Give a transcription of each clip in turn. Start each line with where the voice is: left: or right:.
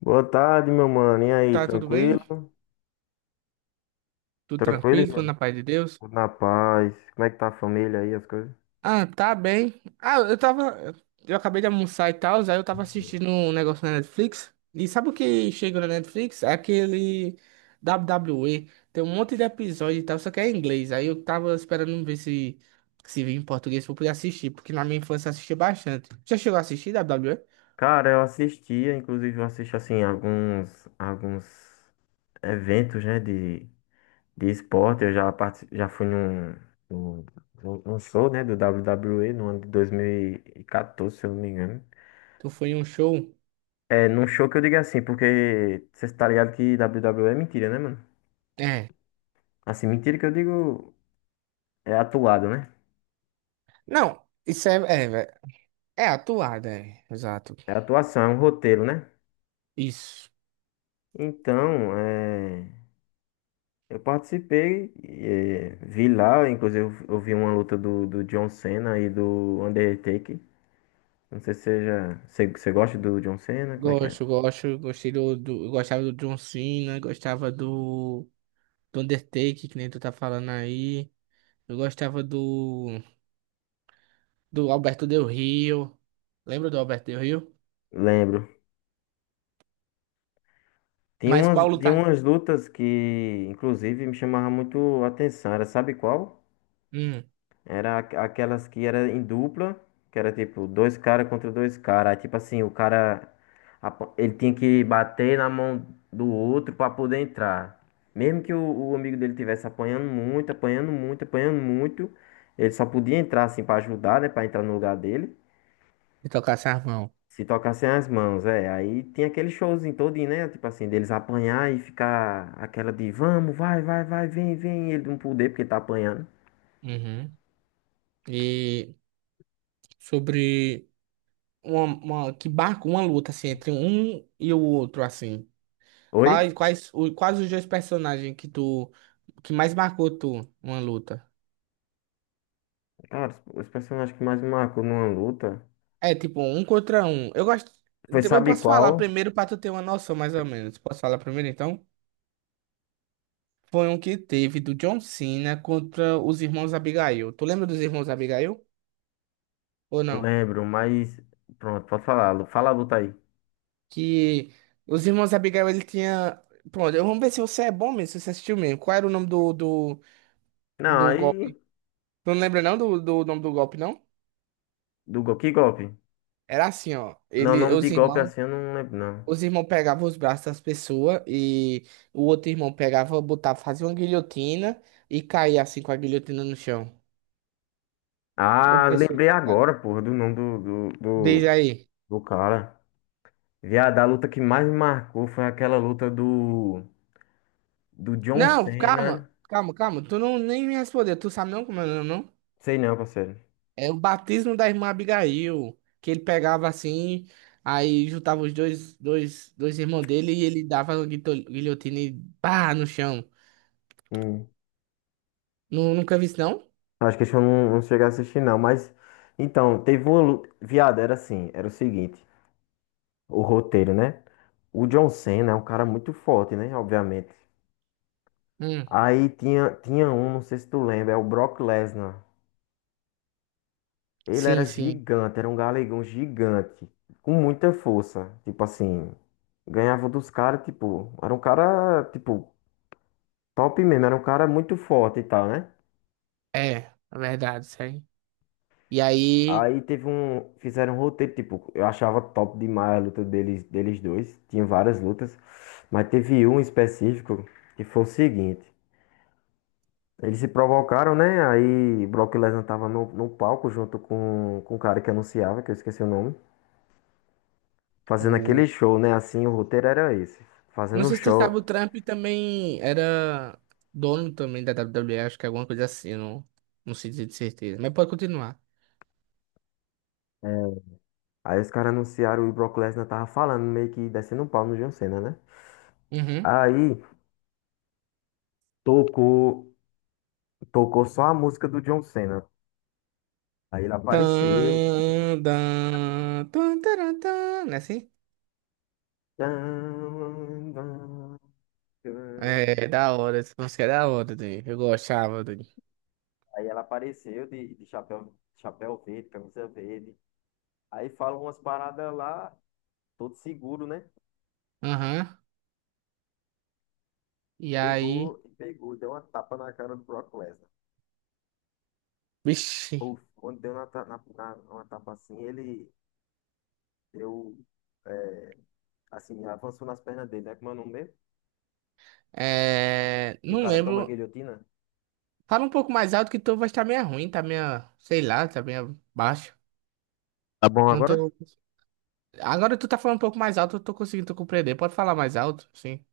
left: Boa tarde, meu mano. E aí,
right: Tá tudo bem?
left: tranquilo?
right: Tudo
left: Tranquilo,
right: tranquilo? Tudo
left: irmão?
right: na paz de Deus?
left: Tudo na paz. Como é que tá a família aí, as coisas?
right: Ah, tá bem. Ah, eu tava. Eu acabei de almoçar e tal, aí eu tava assistindo um negócio na Netflix. E sabe o que chega na Netflix? É aquele WWE. Tem um monte de episódio e tal, só que é em inglês. Aí eu tava esperando ver se vinha em português pra eu poder assistir, porque na minha infância eu assistia bastante. Já chegou a assistir WWE?
left: Cara, eu assistia, inclusive eu assisto assim alguns eventos, né, de esporte. Já fui num, num show, né, do WWE no ano de 2014, se eu não me engano.
right: Tu foi em um show?
left: É, num show que eu digo assim, porque você tá ligado que WWE é mentira, né, mano?
right: É.
left: Assim, mentira que eu digo é atuado, né?
right: Não, isso é. É, é atuada, é. Exato.
left: É atuação, é um roteiro, né?
right: Isso.
left: Então, é, eu participei, é, vi lá, inclusive eu vi uma luta do John Cena e do Undertaker. Não sei se você já, você gosta do John Cena, como é que é?
right: Gosto, gosto, eu gostava do John Cena, do Undertaker, que nem tu tá falando aí. Eu gostava do, do Alberto Del Rio. Lembra do Alberto Del Rio?
left: Lembro.
right: Mas qual
left: Tinha
right: lutar?
left: umas lutas que, inclusive, me chamavam muito a atenção. Era, sabe qual?
right: Hum,
left: Aquelas que era em dupla, que era tipo dois caras contra dois caras. Aí, tipo assim, o cara ele tinha que bater na mão do outro pra poder entrar. Mesmo que o amigo dele tivesse apanhando muito, apanhando muito, apanhando muito, ele só podia entrar assim pra ajudar, né, pra entrar no lugar dele.
right: de tocar sarmão.
left: Se tocassem as mãos, é. Aí tinha aquele showzinho todinho, né? Tipo assim, deles apanhar e ficar aquela de vamos, vai, vai, vai, vem, vem, e ele não poder porque tá apanhando.
right: Uhum. E sobre uma- que barco uma luta assim entre um e o outro assim.
left: Oi?
right: Quais os dois personagens que tu que mais marcou tu uma luta?
left: Cara, os personagens que mais me marcou numa luta
right: É tipo um contra um. Eu gosto.
left: foi,
right: Eu
left: sabe
right: posso falar
left: qual?
right: primeiro pra tu ter uma noção, mais ou menos. Posso falar primeiro então? Foi um que teve do John Cena contra os irmãos Abigail. Tu lembra dos irmãos Abigail? Ou
left: Eu
right: não?
left: lembro, mas. Pronto, pode falar. Fala a luta aí.
right: Que os irmãos Abigail ele tinha. Pronto, vamos ver se você é bom mesmo, se você assistiu mesmo. Qual era o nome
left: Não,
right: do
left: aí.
right: golpe? Tu não lembra não do nome do golpe, não?
left: Do gol. Que golpe?
right: Era assim, ó.
left: Não, o
right: Ele,
left: nome de
right: os
left: golpe
right: irmãos.
left: assim eu não lembro, não.
right: Os irmãos pegavam os braços das pessoas e o outro irmão pegava, botava, fazia uma guilhotina e caía assim com a guilhotina no chão. O
left: Ah,
right: pessoal,
left: lembrei
right: cara.
left: agora, porra, do nome
right: Diz aí.
left: do cara. Viado, a luta que mais me marcou foi aquela luta do. Do John
right: Não, calma,
left: Cena.
right: calma, calma. Tu não nem me respondeu. Tu sabe não como é o nome, não?
left: Sei não, parceiro.
right: É o batismo da irmã Abigail, que ele pegava assim, aí juntava os dois, dois irmãos dele e ele dava uma guilhotina e pá no chão.
left: Hum.
right: Nunca vi isso, não?
left: Acho que esse eu não cheguei a assistir, não. Mas. Então, teve uma luta. Viado, era assim. Era o seguinte. O roteiro, né? O John Cena é um cara muito forte, né? Obviamente.
right: Hum,
left: Aí tinha um, não sei se tu lembra, é o Brock Lesnar. Ele era
right: sim, sim.
left: gigante, era um galegão gigante, com muita força. Tipo assim, ganhava dos caras, tipo, era um cara, tipo, top mesmo, era um cara muito forte e tal, né?
right: É, é verdade, isso aí. E aí.
left: Aí teve um, fizeram um roteiro, tipo, eu achava top demais a luta deles, deles dois, tinha várias lutas, mas teve um específico que foi o seguinte. Eles se provocaram, né? Aí Brock Lesnar tava no palco junto com o cara que anunciava, que eu esqueci o nome, fazendo
right: O...
left: aquele show, né? Assim, o roteiro era esse,
right: Não
left: fazendo o
right: sei se tu sabe,
left: show.
right: o Trump também era dono também da WWE, acho que é alguma coisa assim, não, não sei dizer de certeza. Mas pode continuar.
left: É, aí os caras anunciaram e Brock Lesnar tava falando, meio que descendo um pau no John Cena, né?
right: Uhum.
left: Aí tocou, tocou só a música do John Cena. Aí ele apareceu.
right: Tan, dan, tan, taran, tan, não é assim?
left: Tan, tan,
right: É, é
left: tan.
right: da hora, essa música é da hora, Dani. Eu gostava, Dani.
left: Aí ela apareceu de chapéu, chapéu verde, camisa verde. Aí fala umas paradas lá. Todo seguro, né?
right: Aham. E aí,
left: Pegou e pegou, deu uma tapa na cara do Brock Lesnar.
right: vixi,
left: Puf, quando deu na, ta- na- na- uma tapa assim, ele deu, é, assim, avançou nas pernas dele, né? Como é o nome mesmo? Que o
right: não
left: cara toma a
right: lembro.
left: guilhotina.
right: Fala um pouco mais alto que tu vai estar meio ruim, tá meio, sei lá, tá meio baixo.
left: Tá bom
right: Não
left: agora?
right: tô. Agora tu tá falando um pouco mais alto, eu tô conseguindo compreender. Pode falar mais alto, sim.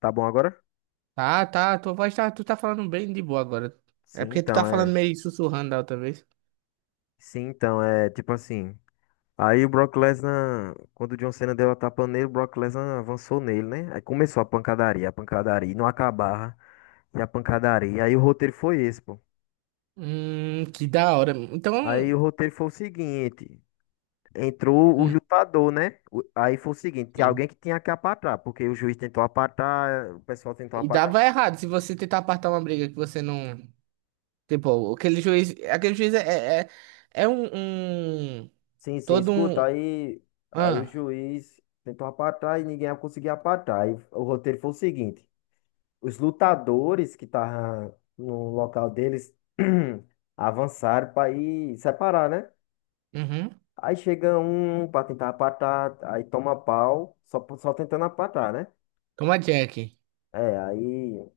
left: Tá bom agora?
right: Tá, tá, tua voz tá, tu tá falando bem de boa agora. É
left: Sim,
right: porque tu
left: então
right: tá falando
left: é.
right: meio sussurrando da outra vez.
left: Sim, então é tipo assim. Aí o Brock Lesnar, quando o John Cena deu a tapa nele, o Brock Lesnar avançou nele, né? Aí começou a pancadaria, e não acabava. E a pancadaria. Aí o roteiro foi esse, pô.
right: Que da hora. Então,
left: Aí o roteiro foi o seguinte. Entrou os
right: hum,
left: lutadores, né? Aí foi o seguinte, tinha
right: sim.
left: alguém que tinha que apatar, porque o juiz tentou apatar, o pessoal tentou
right: E
left: apatar.
right: dava errado se você tentar apartar uma briga que você não. Tipo, aquele juiz é um-
left: Sim,
right: todo
left: Escuta,
right: um,
left: aí, aí o
right: ah,
left: juiz tentou apatar e ninguém conseguia apatar. Aí o roteiro foi o seguinte, os lutadores que estavam no local deles avançaram para ir separar, né?
right: uhum,
left: Aí chega um para tentar apatar, aí toma pau, só tentando apatar, né?
right: como a Jack.
left: É, aí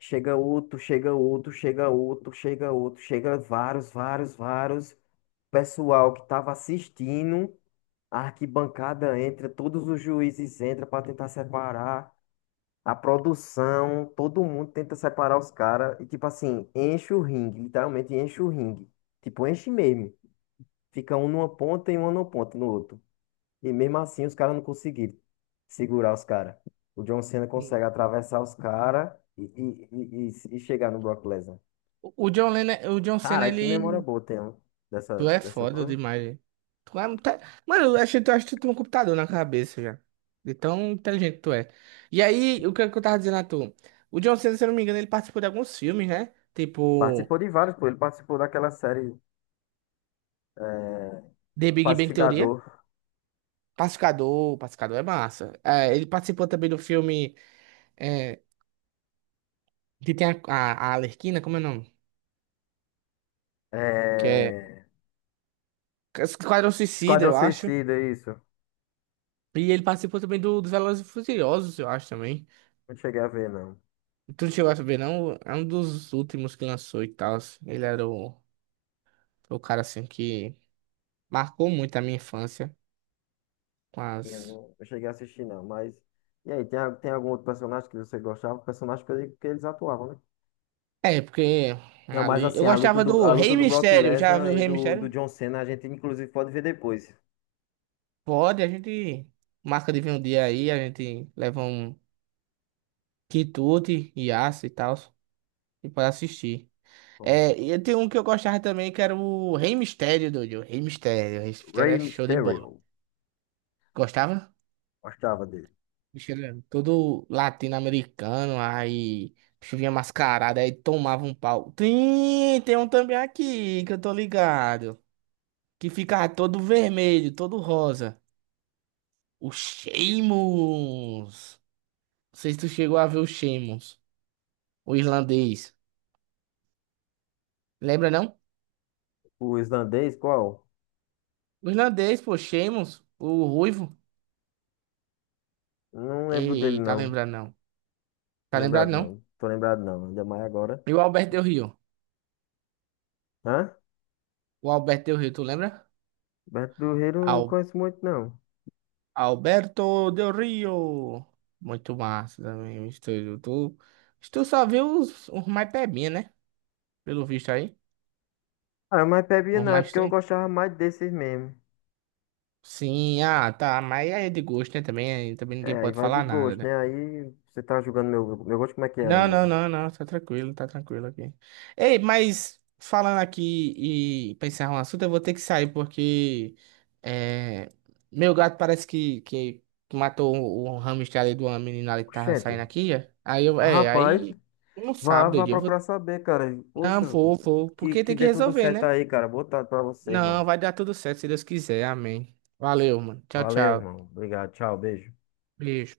left: chega outro, chega outro, chega outro, chega outro, chega vários, vários, vários. Pessoal que estava assistindo, a arquibancada entra, todos os juízes entram para tentar separar a produção, todo mundo tenta separar os caras e tipo assim, enche o ringue, literalmente enche o ringue. Tipo, enche mesmo. Fica um numa ponta e um numa ponta no outro. E mesmo assim os caras não conseguiram segurar os caras. O John Cena consegue atravessar os caras e chegar no Brock Lesnar.
right: O o John Cena,
left: Cara, que
right: ele.
left: memória boa tem ó,
right: Tu é
left: dessa
right: foda
left: coisa.
right: demais, hein? Tu é, muito- Mano, eu achei, tu acho que tu tem um computador na cabeça já. De tão inteligente que tu é. E aí, é que eu tava dizendo a tu? O John Cena, se eu não me engano, ele participou de alguns filmes, né? Tipo,
left: Participou de vários, pô. Ele participou daquela série
right: The Big Bang Theory.
left: Pacificador.
right: Pacificador, Pacificador é massa. É, ele participou também do filme é, que tem a Arlequina, como é o nome? Que é
left: É...
right: Esquadrão Suicida,
left: Esquadrão
right: eu acho.
left: Suicida, isso.
right: E ele participou também dos Velozes e Furiosos, eu acho também.
left: Não cheguei a ver, não.
right: Tu não chegou a saber, não? É um dos últimos que lançou e tal. Ele era o cara assim que marcou muito a minha infância.
left: Eu
right: Mas.
left: não cheguei a assistir, não. Mas. E aí, tem algum outro personagem que você gostava? Personagem que, que eles atuavam, né?
right: É, porque
left: Não, mas
right: ali. Eu
left: assim,
right: gostava do
left: a luta
right: Rei
left: do Brock
right: Mistério. Já
left: Lesnar
right: viu o
left: e
right: Rei
left: do
right: Mistério?
left: John Cena, a gente inclusive pode ver depois.
right: Pode, a gente marca de vir um dia aí, a gente leva um quitute e aço e tal. E para assistir.
left: Pronto.
right: É, e tem um que eu gostava também, que era o Rei Mistério, doido. Rei Mistério. Rei Mistério
left: Rey
right: é show de bola.
left: Mysterio.
right: Gostava?
left: Gostava dele.
right: Bicho era todo latino-americano, aí o bicho vinha mascarado, aí tomava um pau. Tem, tem um também aqui que eu tô ligado, que ficava todo vermelho, todo rosa. O Sheamus. Não sei se tu chegou a ver o Sheamus, o irlandês. Lembra não?
left: O islandês, qual?
right: O irlandês, pô, Sheamus, o ruivo.
left: Não lembro dele,
right: Ei, tá
left: não.
right: lembrado não.
left: Tô
right: Tá lembrado
left: lembrado
right: não?
left: não. Tô lembrado não. Ainda mais agora.
right: E o Alberto Del Rio.
left: Hã?
right: O Alberto Del Rio, tu lembra?
left: Beto do Rio não conheço muito não.
right: Alberto Del Rio. Muito massa também o estúdio. Tu, tu só viu os mais pebinha, né? Pelo visto aí.
left: Ah, mas bebia
right: Os
left: não. É
right: mais
left: porque eu
right: tem.
left: gostava mais desses mesmo.
right: Sim, ah, tá. Mas aí é de gosto, né? Também, também
left: É,
right: ninguém
left: aí
right: pode
left: vai de
right: falar nada,
left: gosto,
right: né?
left: né? Aí você tá julgando meu gosto, como é que é aí,
right: Não, não,
left: Ilka?
right: não, não, tá tranquilo aqui. Ei, mas falando aqui e pra encerrar um assunto, eu vou ter que sair porque é, meu gato parece que matou o hamster ali de uma menina ali que tava saindo
left: Oxente.
right: aqui. É. Aí eu,
left: Mas,
right: é,
left: rapaz,
right: aí não
left: vá
right: sabe, eu vou.
left: procurar saber, cara.
right: Não,
left: Poxa,
right: vou, vou, porque
left: que
right: tem que
left: dê tudo
right: resolver,
left: certo
right: né?
left: aí, cara. Boa tarde pra você, irmão.
right: Não, vai dar tudo certo se Deus quiser, amém. Valeu, mano. Tchau,
left: Valeu,
right: tchau.
left: irmão. Obrigado. Tchau, beijo.
right: Beijo.